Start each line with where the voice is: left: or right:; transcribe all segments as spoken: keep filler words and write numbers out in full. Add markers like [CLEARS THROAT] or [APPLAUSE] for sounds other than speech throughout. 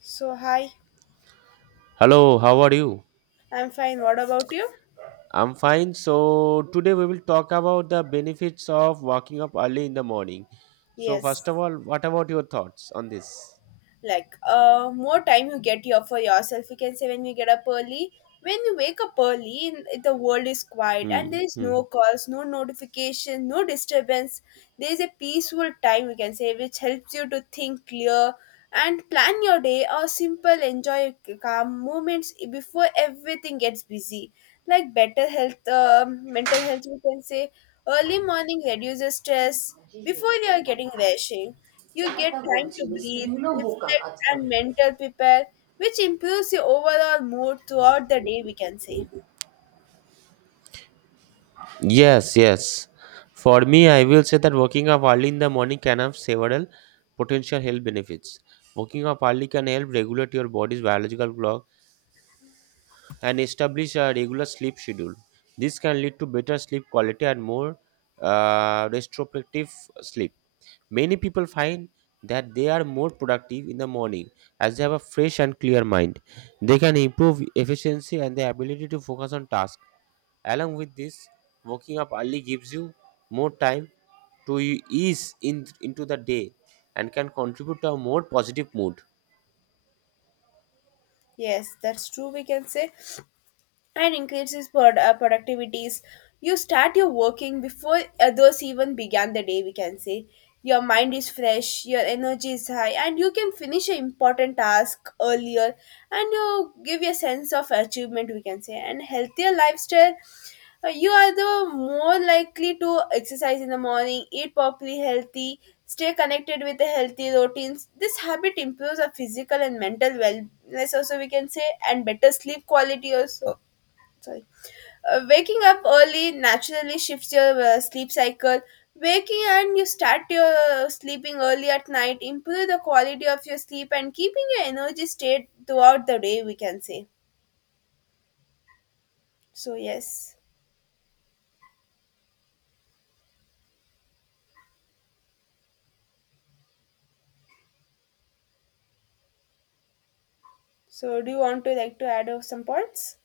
left: So, hi,
right: Hello, how are you?
left: I'm fine. What about you?
right: I'm fine. So, today we will talk about the benefits of waking up early in the morning. So, first
left: Yes.
right: of all, what about your thoughts on this?
left: Like uh more time you get here for yourself, you can say, when you get up early, when you wake up early. In- the world is quiet and
right: Hmm.
left: there is
right: Hmm.
left: no calls, no notification, no disturbance. There is a peaceful time, you can say, which helps you to think clear and plan your day or simple enjoy your calm moments before everything gets busy. Like better health, um, mental health, you can say. Early morning reduces stress. Before you are getting rushing, you get time to breathe, reflect, and mental prepare, which improves your overall mood throughout the day, we can say.
right: Yes, yes. For me, I will say that waking up early in the morning can have several potential health benefits. Waking up early can help regulate your body's biological clock and establish a regular sleep schedule. This can lead to better sleep quality and more uh, restorative sleep. Many people find that they are more productive in the morning as they have a fresh and clear mind. They can improve efficiency and their ability to focus on tasks. Along with this, waking up early gives you more time to e- ease in, into the day and can contribute to a more positive mood.
left: Yes, that's true, we can say. And increases prod uh, productivities. You start your working before others even began the day, we can say. Your mind is fresh, your energy is high, and you can finish an important task earlier and you give a sense of achievement, we can say. And healthier lifestyle, uh, you are the more likely to exercise in the morning, eat properly healthy, stay connected with the healthy routines. This habit improves our physical and mental wellness, also, we can say, and better sleep quality, also. Sorry. Uh, waking up early naturally shifts your uh, sleep cycle. Waking and you start your uh, sleeping early at night improve the quality of your sleep and keeping your energy state throughout the day, we can say. So, yes. So do you want to like to add uh, some points?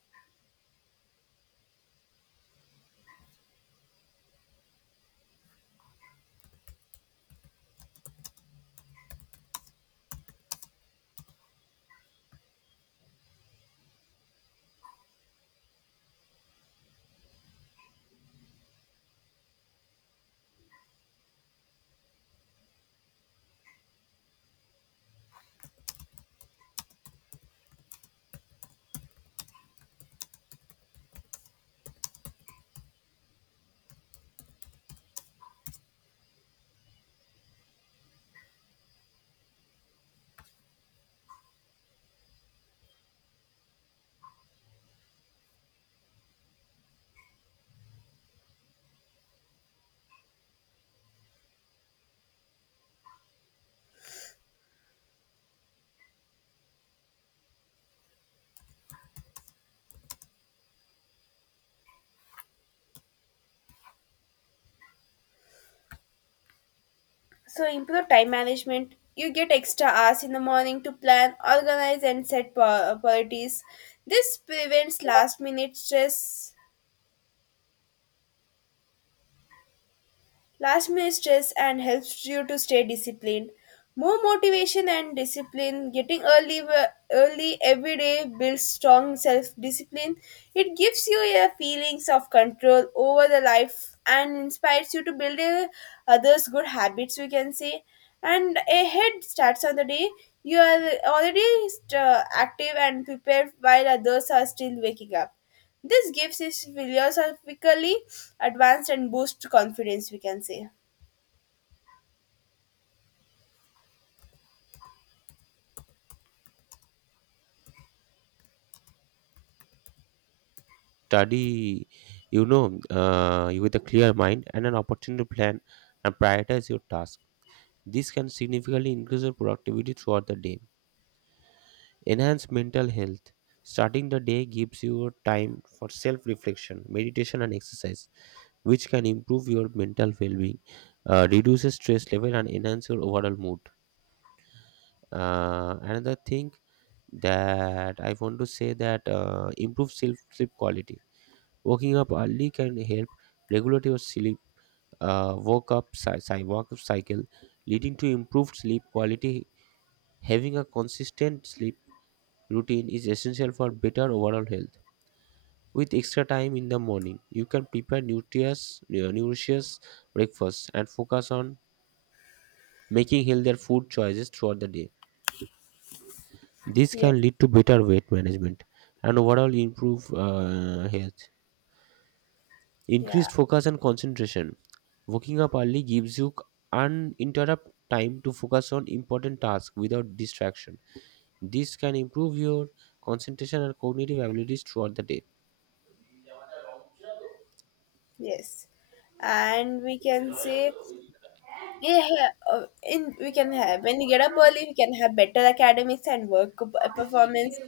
left: So improve time management. You get extra hours in the morning to plan, organize, and set pri- priorities. This prevents last minute stress. Last minute stress and helps you to stay disciplined. More motivation and discipline. Getting early w- early every day builds strong self discipline. It gives you a feelings of control over the life and inspires you to build a, others good habits, we can say, and a head starts on the day. You are already st- active and prepared while others are still waking up. This gives is philosophically advanced and boosts confidence, we can say.
right: Study, you know, uh, with a clear mind and an opportunity to plan and prioritize your task. This can significantly increase your productivity throughout the day. Enhance mental health. Starting the day gives you time for self reflection, meditation, and exercise, which can improve your mental well being, uh, reduces stress level, and enhance your overall mood. Uh, another thing that I want to say that uh, improve self sleep quality. Waking up early can help regulate your sleep, uh, woke up, cy- cy- wake up cycle, leading to improved sleep quality. Having a consistent sleep routine is essential for better overall health. With extra time in the morning, you can prepare nutritious, uh, nutritious breakfast and focus on making healthier food choices throughout the day. This
left: Yes.
right: can lead to better weight management and overall improve uh, health.
left: Yeah.
right: Increased focus and concentration. Waking up early gives you uninterrupted time to focus on important tasks without distraction. This can improve your concentration and cognitive abilities throughout the day.
left: Yes. And we can say, yeah, yeah, uh, in we can have when you get up early, we can have better academics and work p- uh, performance.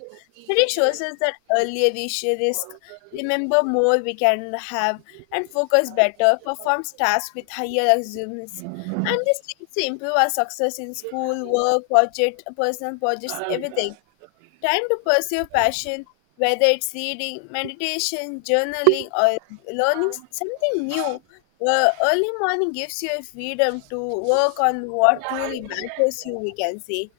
left: Study shows us that earlier we share risk, remember more we can have, and focus better, performs tasks with higher assumptions. And this leads to improve our success in school, work, project, personal projects, everything. Time to pursue passion, whether it's reading, meditation, journaling, or learning s- something new. Uh, early morning gives you a freedom to work on what truly matters you, we can say.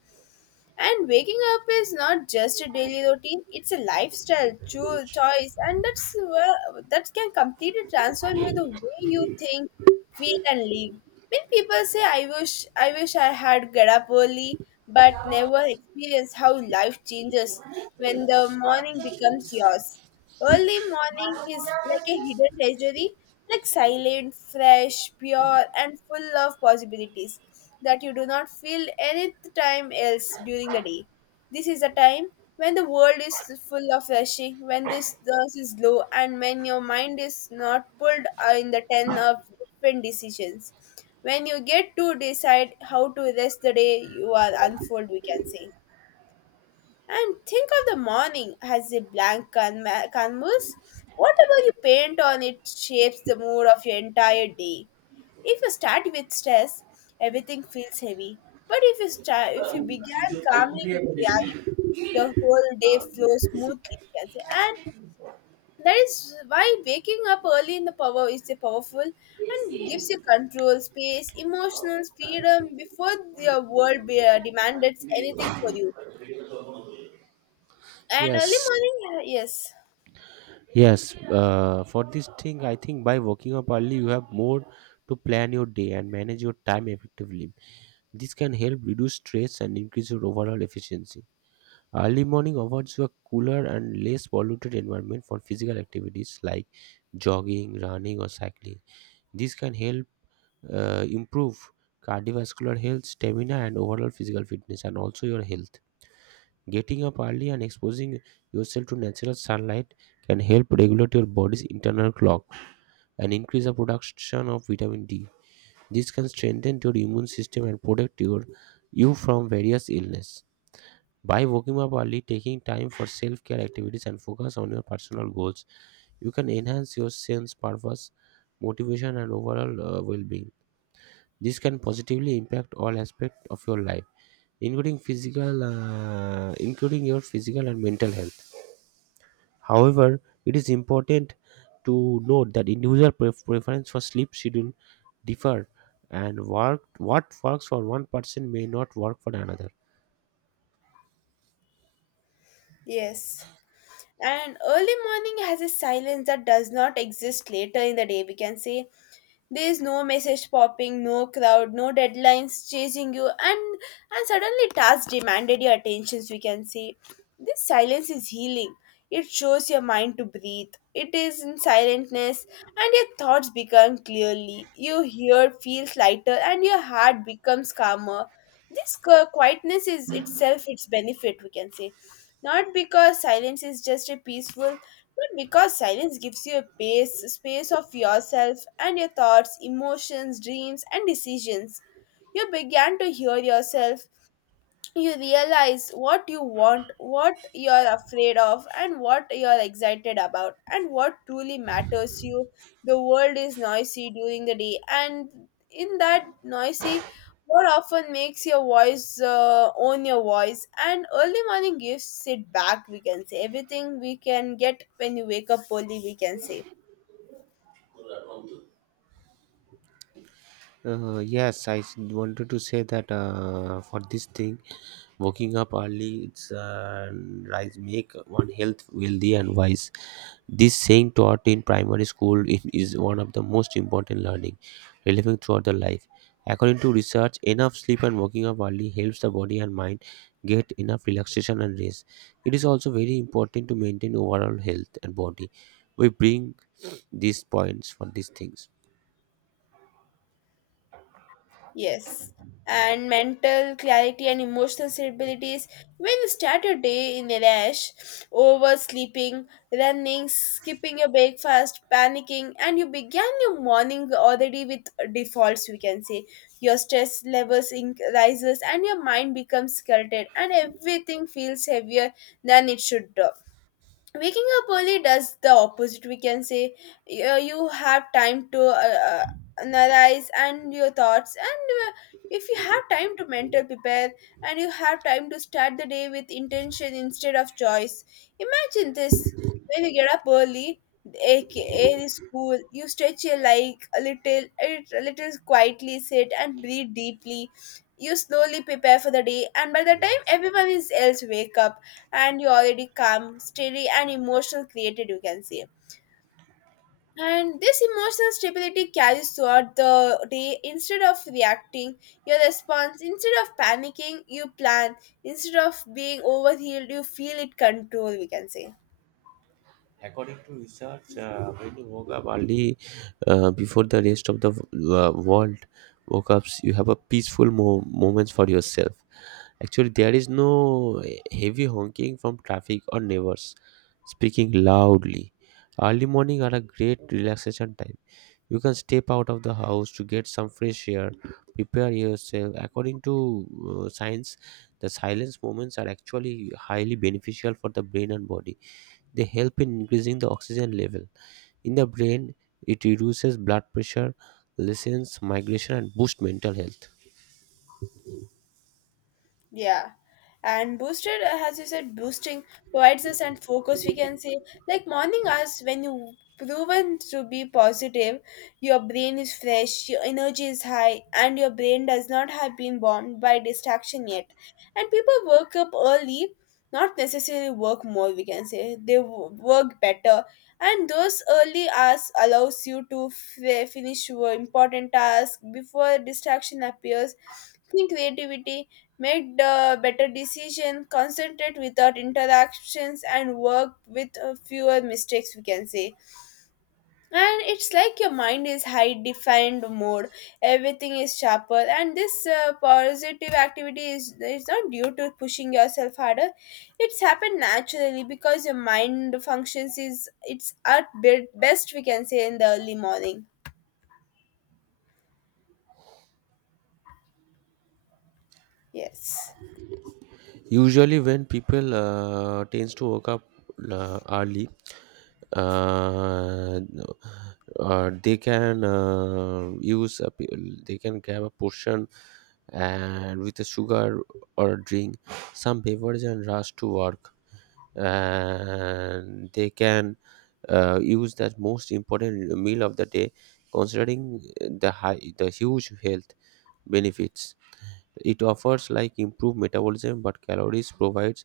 left: And waking up is not just a daily routine, it's a lifestyle cho- choice, and that's well, that can completely transform you the way you think, feel, and live. When people say, I wish I wish I had get up early, but never experience how life changes when the morning becomes yours. Early morning is like a hidden treasury, like silent, fresh, pure, and full of possibilities that you do not feel any time else during the day. This is a time when the world is full of rushing, when this stress is low, and when your mind is not pulled in the ten of different decisions. When you get to decide how to rest the day, you are unfold, we can say. And think of the morning as a blank can- canvas. Whatever you paint on it shapes the mood of your entire day. If you start with stress, everything feels heavy. But if you start, if you began calmly with reality, your whole day flows smoothly, you can say. And that is why waking up early in the power is a powerful and gives you control, space, emotional freedom before your world be- uh, demanded anything for you. And early
right: Yes,
left: morning, uh, yes,
right: Yes, uh, for this thing, I think by waking up early, you have more to plan your day and manage your time effectively. This can help reduce stress and increase your overall efficiency. Early morning offers you a cooler and less polluted environment for physical activities like jogging, running, or cycling. This can help uh, improve cardiovascular health, stamina, and overall physical fitness, and also your health. Getting up early and exposing yourself to natural sunlight can help regulate your body's internal clock and increase the production of vitamin D. This can strengthen your immune system and protect your, you from various illness. By waking up early, taking time for self-care activities and focus on your personal goals, you can enhance your sense purpose, motivation and overall uh, well-being. This can positively impact all aspects of your life, including physical, uh, including your physical and mental health. However, it is important to note that individual pref- preference for sleep schedule differ and work, what works for one person may not work for another.
left: yes. And early morning has a silence that does not exist later in the day, we can say. There's no message popping, no crowd, no deadlines chasing you, and and suddenly tasks demanded your attentions, we can say. This silence is healing. It shows your mind to breathe. It is in silentness, and your thoughts become clearly. Your hear feels lighter, and your heart becomes calmer. This qu- quietness is itself its benefit, we can say. Not because silence is just a peaceful but because silence gives you a space, space of yourself and your thoughts, emotions, dreams, and decisions, you began to hear yourself. You realize what you want, what you're afraid of, and what you're excited about, and what truly matters you. The world is noisy during the day, and in that noisy, what often makes your voice uh, own your voice? And early morning gives it back, we can say. Everything we can get when you wake up early, we can say.
right: Uh, yes, I s- wanted to say that uh, for this thing, waking up early it's uh, rise make one health wealthy and wise. This saying taught in primary school it is one of the most important learning relevant throughout the life. According to research, enough sleep and waking up early helps the body and mind get enough relaxation and rest. It is also very important to maintain overall health and body. We bring these points for these things.
left: Yes. And mental clarity and emotional stability is when you start your day in a rush, oversleeping, running, skipping your breakfast, panicking, and you began your morning already with defaults, we can say. Your stress levels inc- rises and your mind becomes cluttered, and everything feels heavier than it should. Waking up early does the opposite, we can say. Uh, you have time to uh, uh, analyze and your thoughts, and uh, if you have time to mental prepare and you have time to start the day with intention instead of choice. Imagine this, when you get up early, aka the school, you stretch your leg a little a little, quietly sit and breathe deeply, you slowly prepare for the day, and by the
right: Yeah.
left: time everyone is else wake up and you already calm, steady, and emotional created, you can say. And this emotional stability carries throughout the day. Instead of reacting, your response, instead of panicking, you plan. Instead of being overhealed, you feel it control, we can say.
right: According to research, uh, when you woke up early uh, before the rest of the uh, world woke up, you have a peaceful mo- moments for yourself. Actually, there is no heavy honking from traffic or neighbors speaking loudly. Early morning are a great relaxation time. You can step out of the house to get some fresh air, prepare yourself. According to uh, science, the silence moments are actually highly beneficial for the brain and body. They help in increasing the oxygen level in the brain. It reduces blood pressure, lessens migration, and boosts mental health.
left: Yeah. And boosted uh, as you said boosting provides us and focus, we can say. Like morning hours when you proven to be positive, your brain is fresh, your energy is high, and your brain does not have been bombed by distraction yet. And people work up early, not necessarily work more, we can say, they w- work better, and those early hours allows you to f- finish your important task before distraction appears. Think creativity, made uh, better decisions, concentrate without interactions, and work with uh, fewer mistakes, we can say. And it's like your mind is high defined mode, everything is sharper. And this uh, positive activity is, is not due to pushing yourself harder, it's happened naturally because your mind functions is it's at be- best, we can say, in the early morning. Yes.
right: Usually, when people uh, tends to wake up uh, early, uh, uh, they can uh, use a, p- they can grab a portion and with a sugar or a drink, some beverage, and rush to work, and they can uh, use that most important meal of the day, considering the high the huge health benefits it offers, like improved metabolism, but calories provides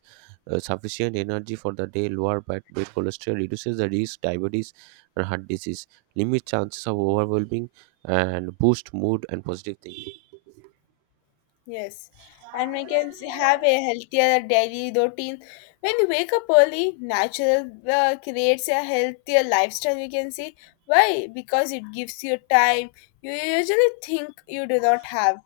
right: uh, sufficient energy for the day, lower bad bad cholesterol, reduces the risk diabetes and heart disease, limit chances of overwhelming, and boost mood and positive thinking.
left: Yes, and we can s- have a healthier daily routine. When you wake up early, natural uh, creates a healthier lifestyle, we can see. Why? Because it gives you time you usually think you do not have.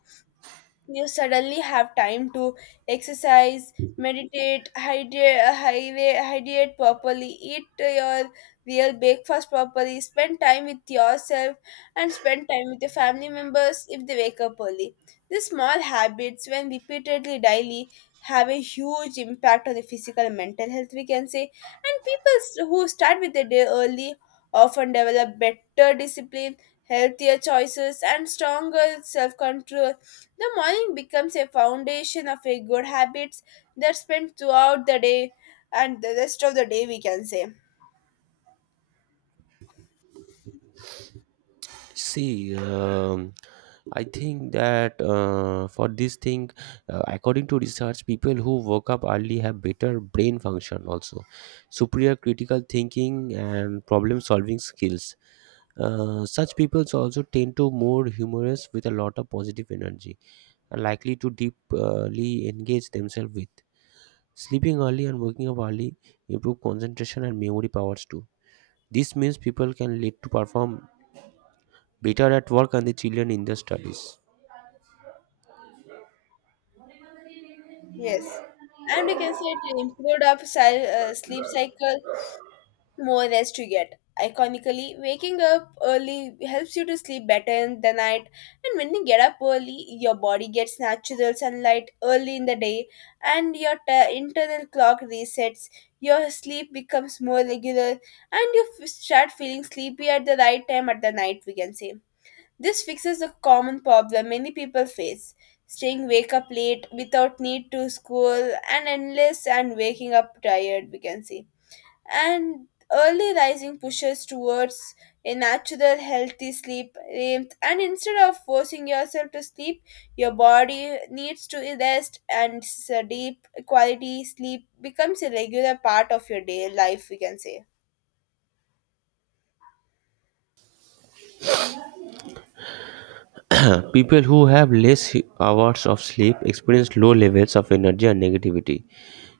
left: You suddenly have time to exercise, meditate, hydrate, hydrate, hydrate properly, eat your real breakfast properly, spend time with yourself, and spend time with your family members if they wake up early. These small habits, when repeatedly daily, have a huge impact on the physical and mental health, we can say. And people s- who start with their day early often develop better discipline, healthier choices, and stronger self control. The morning becomes a foundation of a good habits that spend throughout the day and the rest of the day, we can say.
right: See, um, I think that uh, for this thing, uh, according to research, people who woke up early have better brain function also, superior critical thinking and problem solving skills. Uh, such people also tend to more humorous with a lot of positive energy and likely to deeply engage themselves with. Sleeping early and waking up early improve concentration and memory powers too. This means people can lead to perform better at work and the children in their studies.
left: Yes. And we can say to improve our si- uh, sleep cycle, more rest you get. Iconically, waking up early helps you to sleep better in the night, and when you get up early, your body gets natural sunlight early in the day, and your t- internal clock resets. Your sleep becomes more regular, and you f- start feeling sleepy at the right time at the night, we can say. This fixes a common problem many people face, staying wake up late without need to school and endless and waking up tired, we can say. And early rising pushes towards a natural healthy sleep rhythm, and instead of forcing yourself to sleep, your body needs to rest and s- deep quality sleep becomes a regular part of your day life, we can say.
right: [CLEARS THROAT] People who have less hours of sleep experience low levels of energy and negativity.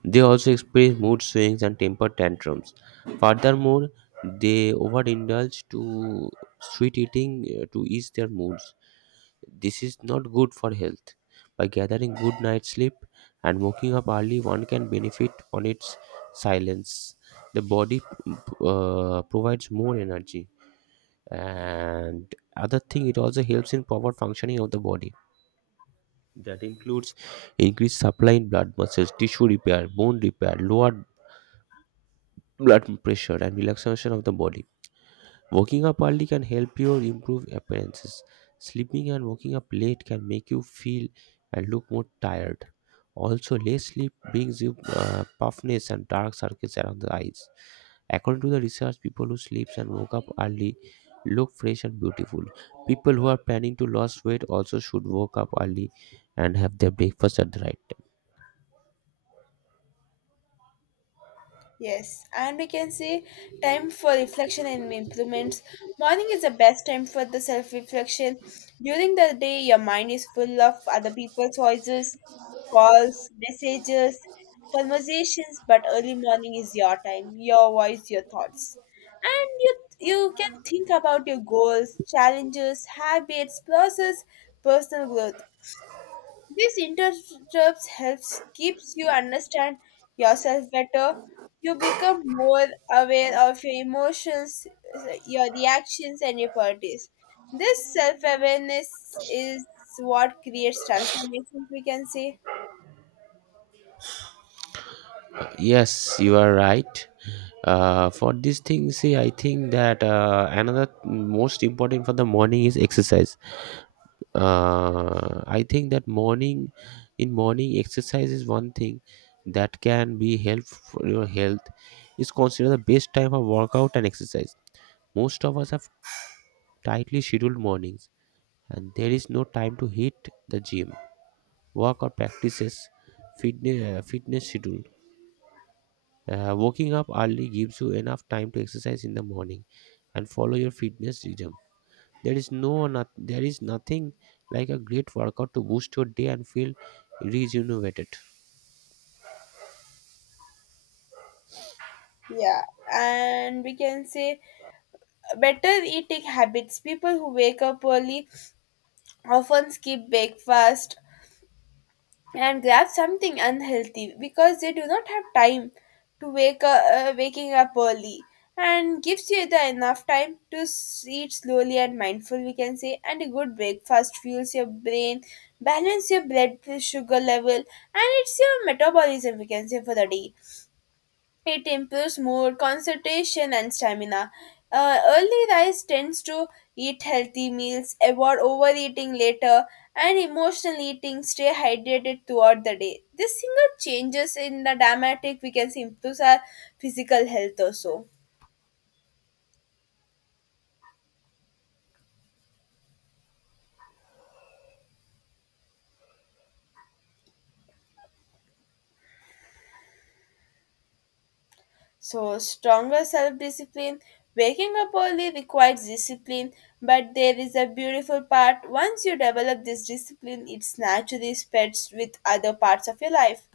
right: They also experience mood swings and temper tantrums. Furthermore, they overindulge to sweet eating uh, to ease their moods. This is not good for health. By gathering good night sleep and waking up early, one can benefit on its silence. The body uh, provides more energy. And other thing, it also helps in proper functioning of the body that includes increased supply in blood, muscles tissue repair, bone repair, lower blood pressure, and relaxation of the body. Waking up early can help you improve appearances. Sleeping and waking up late can make you feel and look more tired. Also, less sleep brings you uh, puffness and dark circles around the eyes. According to the research, people who sleep and woke up early look fresh and beautiful. People who are planning to lose weight also should wake up early and have their breakfast at the right time.
left: Yes, and we can see time for reflection and improvements. Morning is the best time for the self reflection. During the day, your mind is full of other people's voices, calls, messages, conversations, but early morning is your time, your voice, your thoughts. And you, you can think about your goals, challenges, habits, process, personal growth. These interrupts helps keeps you understand yourself better. You become more aware of your emotions, your reactions, and your priorities. This self awareness is what creates transformations, we can say.
right: Yes, you are right. Uh, for these things, see, I think that uh, another most important for the morning is exercise. Uh, I think that morning, in morning, exercise is one thing that can be helpful for your health. It's considered the best time for workout and exercise. Most of us have tightly scheduled mornings, and there is no time to hit the gym, work, or practices fitness, fitness schedule. Uh, waking up early gives you enough time to exercise in the morning and follow your fitness rhythm. There is no not, there is nothing like a great workout to boost your day and feel rejuvenated.
left: Yeah, and we can say better eating habits. People who wake up early often skip breakfast and grab something unhealthy because they do not have time to wake up, uh, waking up early and gives you the enough time to s- eat slowly and mindful we can say, and a good breakfast fuels your brain, balance your blood sugar level, and it's your metabolism we can say for the day. It improves mood, concentration, and stamina. Uh, early rise tends to eat healthy meals, avoid overeating later, and emotional eating, stay hydrated throughout the day. This single changes in the dramatic we can see improves our physical health also. So, stronger self discipline. Waking up early requires discipline, but there is a beautiful part. Once you develop this discipline, it naturally spreads with other parts of your life.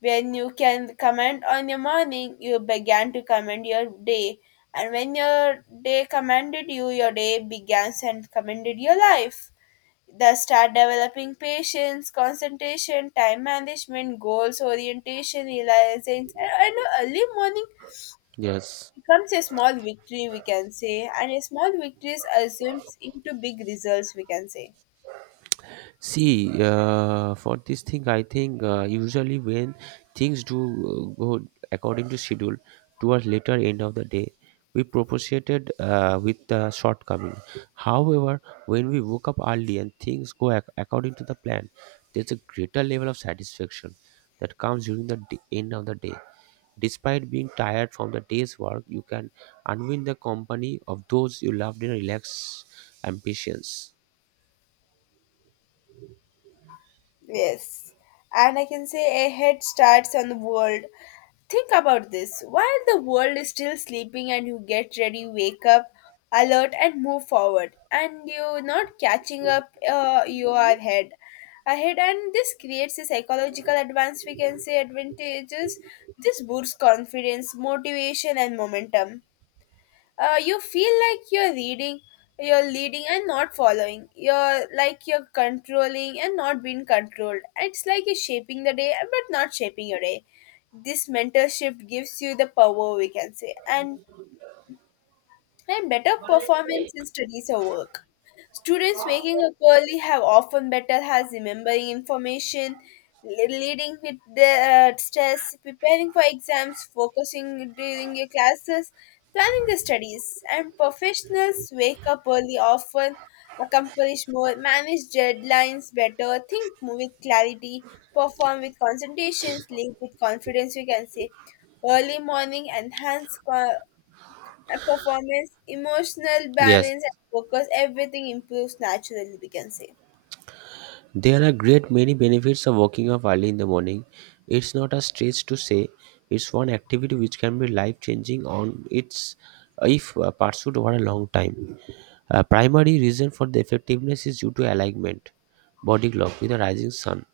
left: When you can comment on your morning, you began to comment your day. And when your day commended you, your day began and commended your life. Thus, start developing patience, concentration, time management, goals, orientation, realizing. And and early morning
right: Yes.
left: becomes a small victory, we can say, and a small victories assumes into big results, we can say.
right: See, uh, for this thing, I think uh, usually when things do uh, go according to schedule towards later end of the day, we propitiated uh, with the shortcoming. However, when we woke up early and things go ac- according to the plan, there's a greater level of satisfaction that comes during the d- end of the day. Despite being tired from the day's work, you can unwind the company of those you loved in a relaxed ambitions.
left: Yes. And I can say a head starts on the world. Think about this. While the world is still sleeping and you get ready, wake up, alert, and move forward, and you're not catching up, uh, you are ahead. Ahead, and this creates a psychological advance, we can say, advantages. This boosts confidence, motivation, and momentum. Uh, you feel like you're reading, you're leading and not following, you're like you're controlling and not being controlled, it's like you're shaping the day but not shaping your day. This mental shift gives you the power we can say, and and better performance in studies or work. Students waking up early have often better has remembering information, le- leading with the uh, stress, preparing for exams, focusing during your classes, planning the studies, and professionals wake up early often accomplish more, manage deadlines better, think with clarity, perform with concentrations, lead with confidence, we can say. Early morning enhance co- uh, performance, emotional
right: Yes.
left: balance, and focus, everything improves naturally, we can say.
right: There are great many benefits of waking up early in the morning. It's not a stretch to say it's one activity which can be life changing on its if uh, pursued over a long time. A primary reason for the effectiveness is due to alignment, body clock with the rising sun.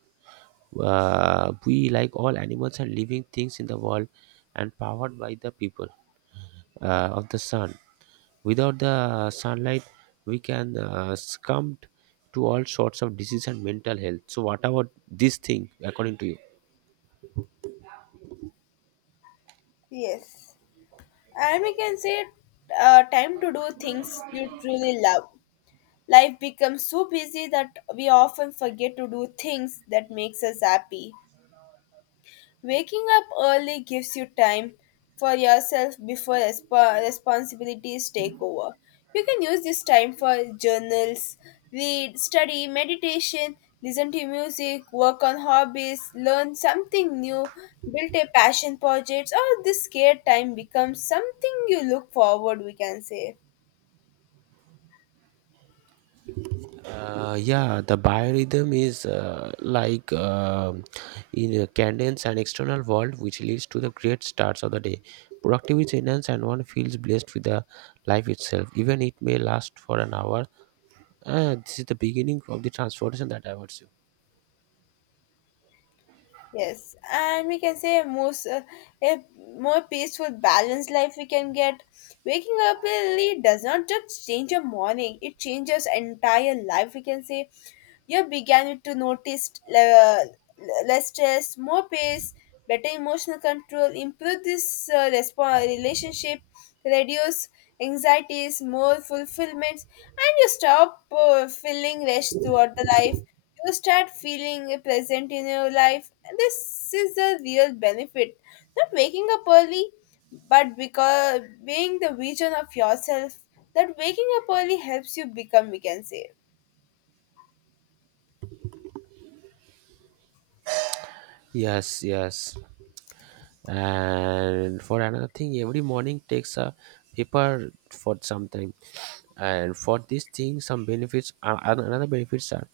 right: Uh, we, like all animals and living things in the world, and powered by the people uh, of the sun. Without the sunlight, we can uh, succumb to all sorts of disease and mental health. So, what about this thing, according to you?
left: Yes. And we can say uh, time to do things you truly love. Life becomes so busy that we often forget to do things that makes us happy. Waking up early gives you time for yourself before resp- responsibilities take over. You can use this time for journals, read, study, meditation, listen to music, work on hobbies, learn something new, build a passion project, or this scared time becomes something you look forward, we can say.
right: Uh, yeah, the biorhythm is uh, like um in a cadence and external world, which leads to the great starts of the day. Productivity enhanced and one feels blessed with the life itself, even it may last for an hour. Uh, this is the beginning of the transformation that I would say.
left: Yes, and we can say a most uh, a more peaceful, balanced life we can get. Waking up early does not just change your morning; it changes entire life. We can say you began to notice le- less stress, more peace, better emotional control, improve this uh, respo- relationship, reduce anxieties, more fulfillments, and you stop uh, feeling rushed throughout the life, you start feeling pleasant in your life. And this is the real benefit. Not waking up early, but because being the vision of yourself, that waking up early helps you become, we can say.
right: Yes, yes. And for another thing, every morning takes a paper for some time. And for this thing, some benefits, uh, an- another benefits are: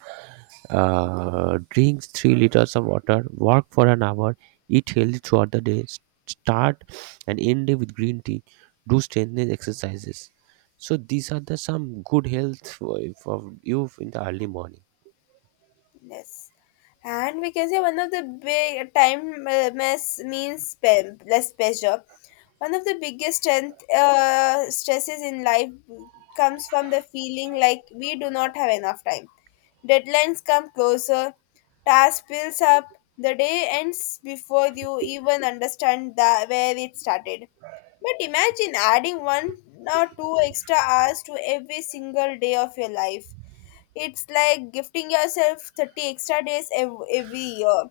right: uh, drink three liters of water, work for an hour, eat healthy throughout the day, s- start and end day with green tea, do strengthening exercises. So these are the some good health for, for, you in the early morning.
left: Yes. And we can say one of the big time uh, mess means pe- less pressure. One of the biggest strength uh, stresses in life comes from the feeling like we do not have enough time. Deadlines come closer, task builds up, the day ends before you even understand the, where it started. But imagine adding one or two extra hours to every single day of your life. It's like gifting yourself thirty extra days ev- every year.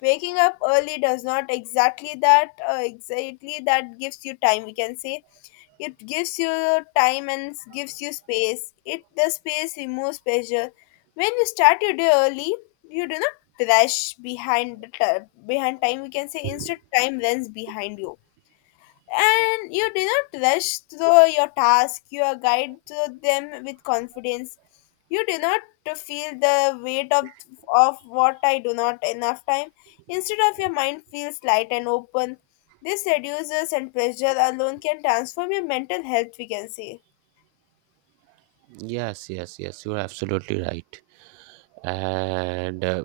left: Waking up early does not exactly that uh, exactly that gives you time we can say, it gives you time and s- gives you space, it the space removes pressure. When you start your day early you do not rush behind the ti- behind time we can say, instead time runs behind you, and you do not rush through your task, you are guided through them with confidence. You do not to feel the weight of of what I do not enough time, instead of your mind feels light and open, this reduces and pressure alone can transform your mental health we can say.
right: Yes, yes, yes, you are absolutely right. And uh,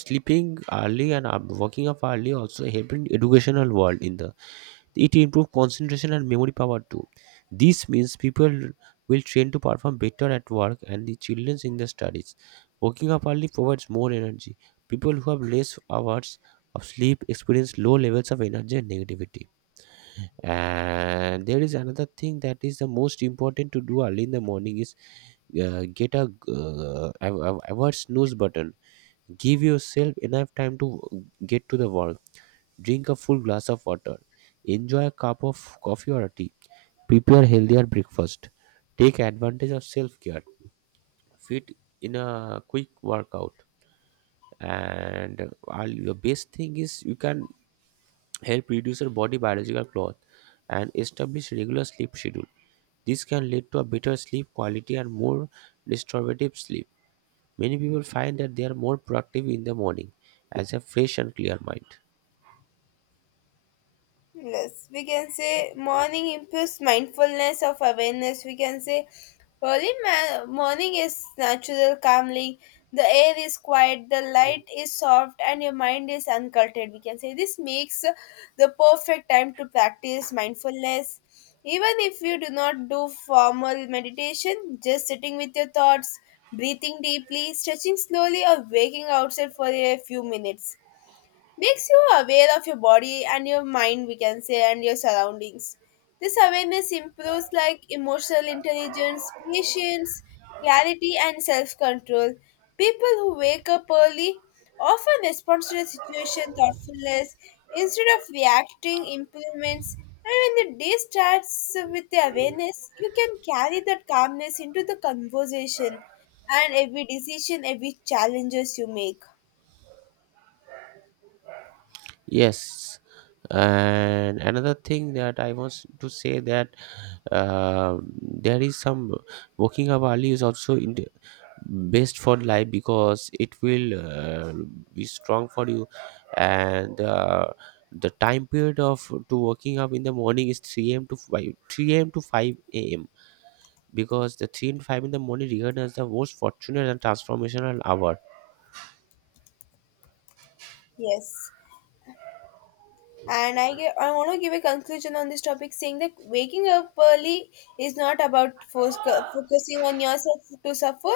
right: sleeping early and up- waking up early also help in educational world in the, it improve concentration and memory power too. This means people will train to perform better at work and the childrens in the studies. Waking up early provides more energy. People who have less hours of sleep experience low levels of energy and negativity. And there is another thing that is the most important to do early in the morning is uh, get a uh, av- av- avoid snooze button. Give yourself enough time to get to the work. Drink a full glass of water. Enjoy a cup of coffee or a tea. Prepare healthier breakfast. Take advantage of self care. Fit in a quick workout. And uh, the best thing is you can help reduce your body biological clock and establish regular sleep schedule. This can lead to a better sleep quality and more restorative sleep. Many people find that they are more productive in the morning as a fresh and clear mind.
left: Yes, we can say morning improves mindfulness of awareness. We can say early ma- morning is natural, calming. The air is quiet, the light is soft, and your mind is uncultured. We can say this makes the perfect time to practice mindfulness. Even if you do not do formal meditation, just sitting with your thoughts, breathing deeply, stretching slowly, or waking outside for a few minutes makes you aware of your body and your mind we can say and your surroundings. This awareness improves like emotional intelligence, patience, clarity and self-control. People who wake up early often respond to the situation thoughtfulness instead of reacting improvements, and when the day starts with the awareness you can carry that calmness into the conversation and every decision, every challenges you make.
right: Yes, and another thing that I want to say that uh, there is some, waking up early is also in the best for life because it will uh, be strong for you, and uh, the time period of to waking up in the morning is three a m to five, three a m to five a m, because the three and five in the morning regarded as the most fortunate and transformational hour.
left: Yes. And I, give. I want to give a conclusion on this topic saying that waking up early is not about fos- focusing on yourself to suffer,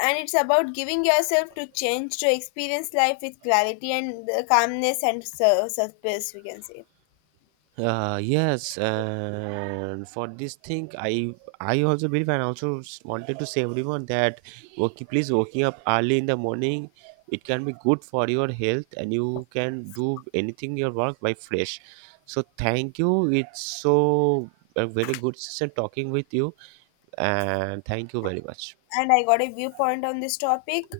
left: and it's about giving yourself to change to experience life with clarity and uh, calmness and sur- surface, we can say.
right: Uh, yes, and for this thing, I I also believe and also s- wanted to say everyone that working please waking up early in the morning, it can be good for your health and you can do anything your work by fresh. So thank you. It's so a very good session talking with you, and thank you very much.
left: And I got a viewpoint on this topic,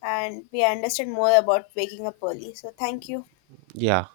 left: and we understood more about waking up early. So, thank you.
right: Yeah.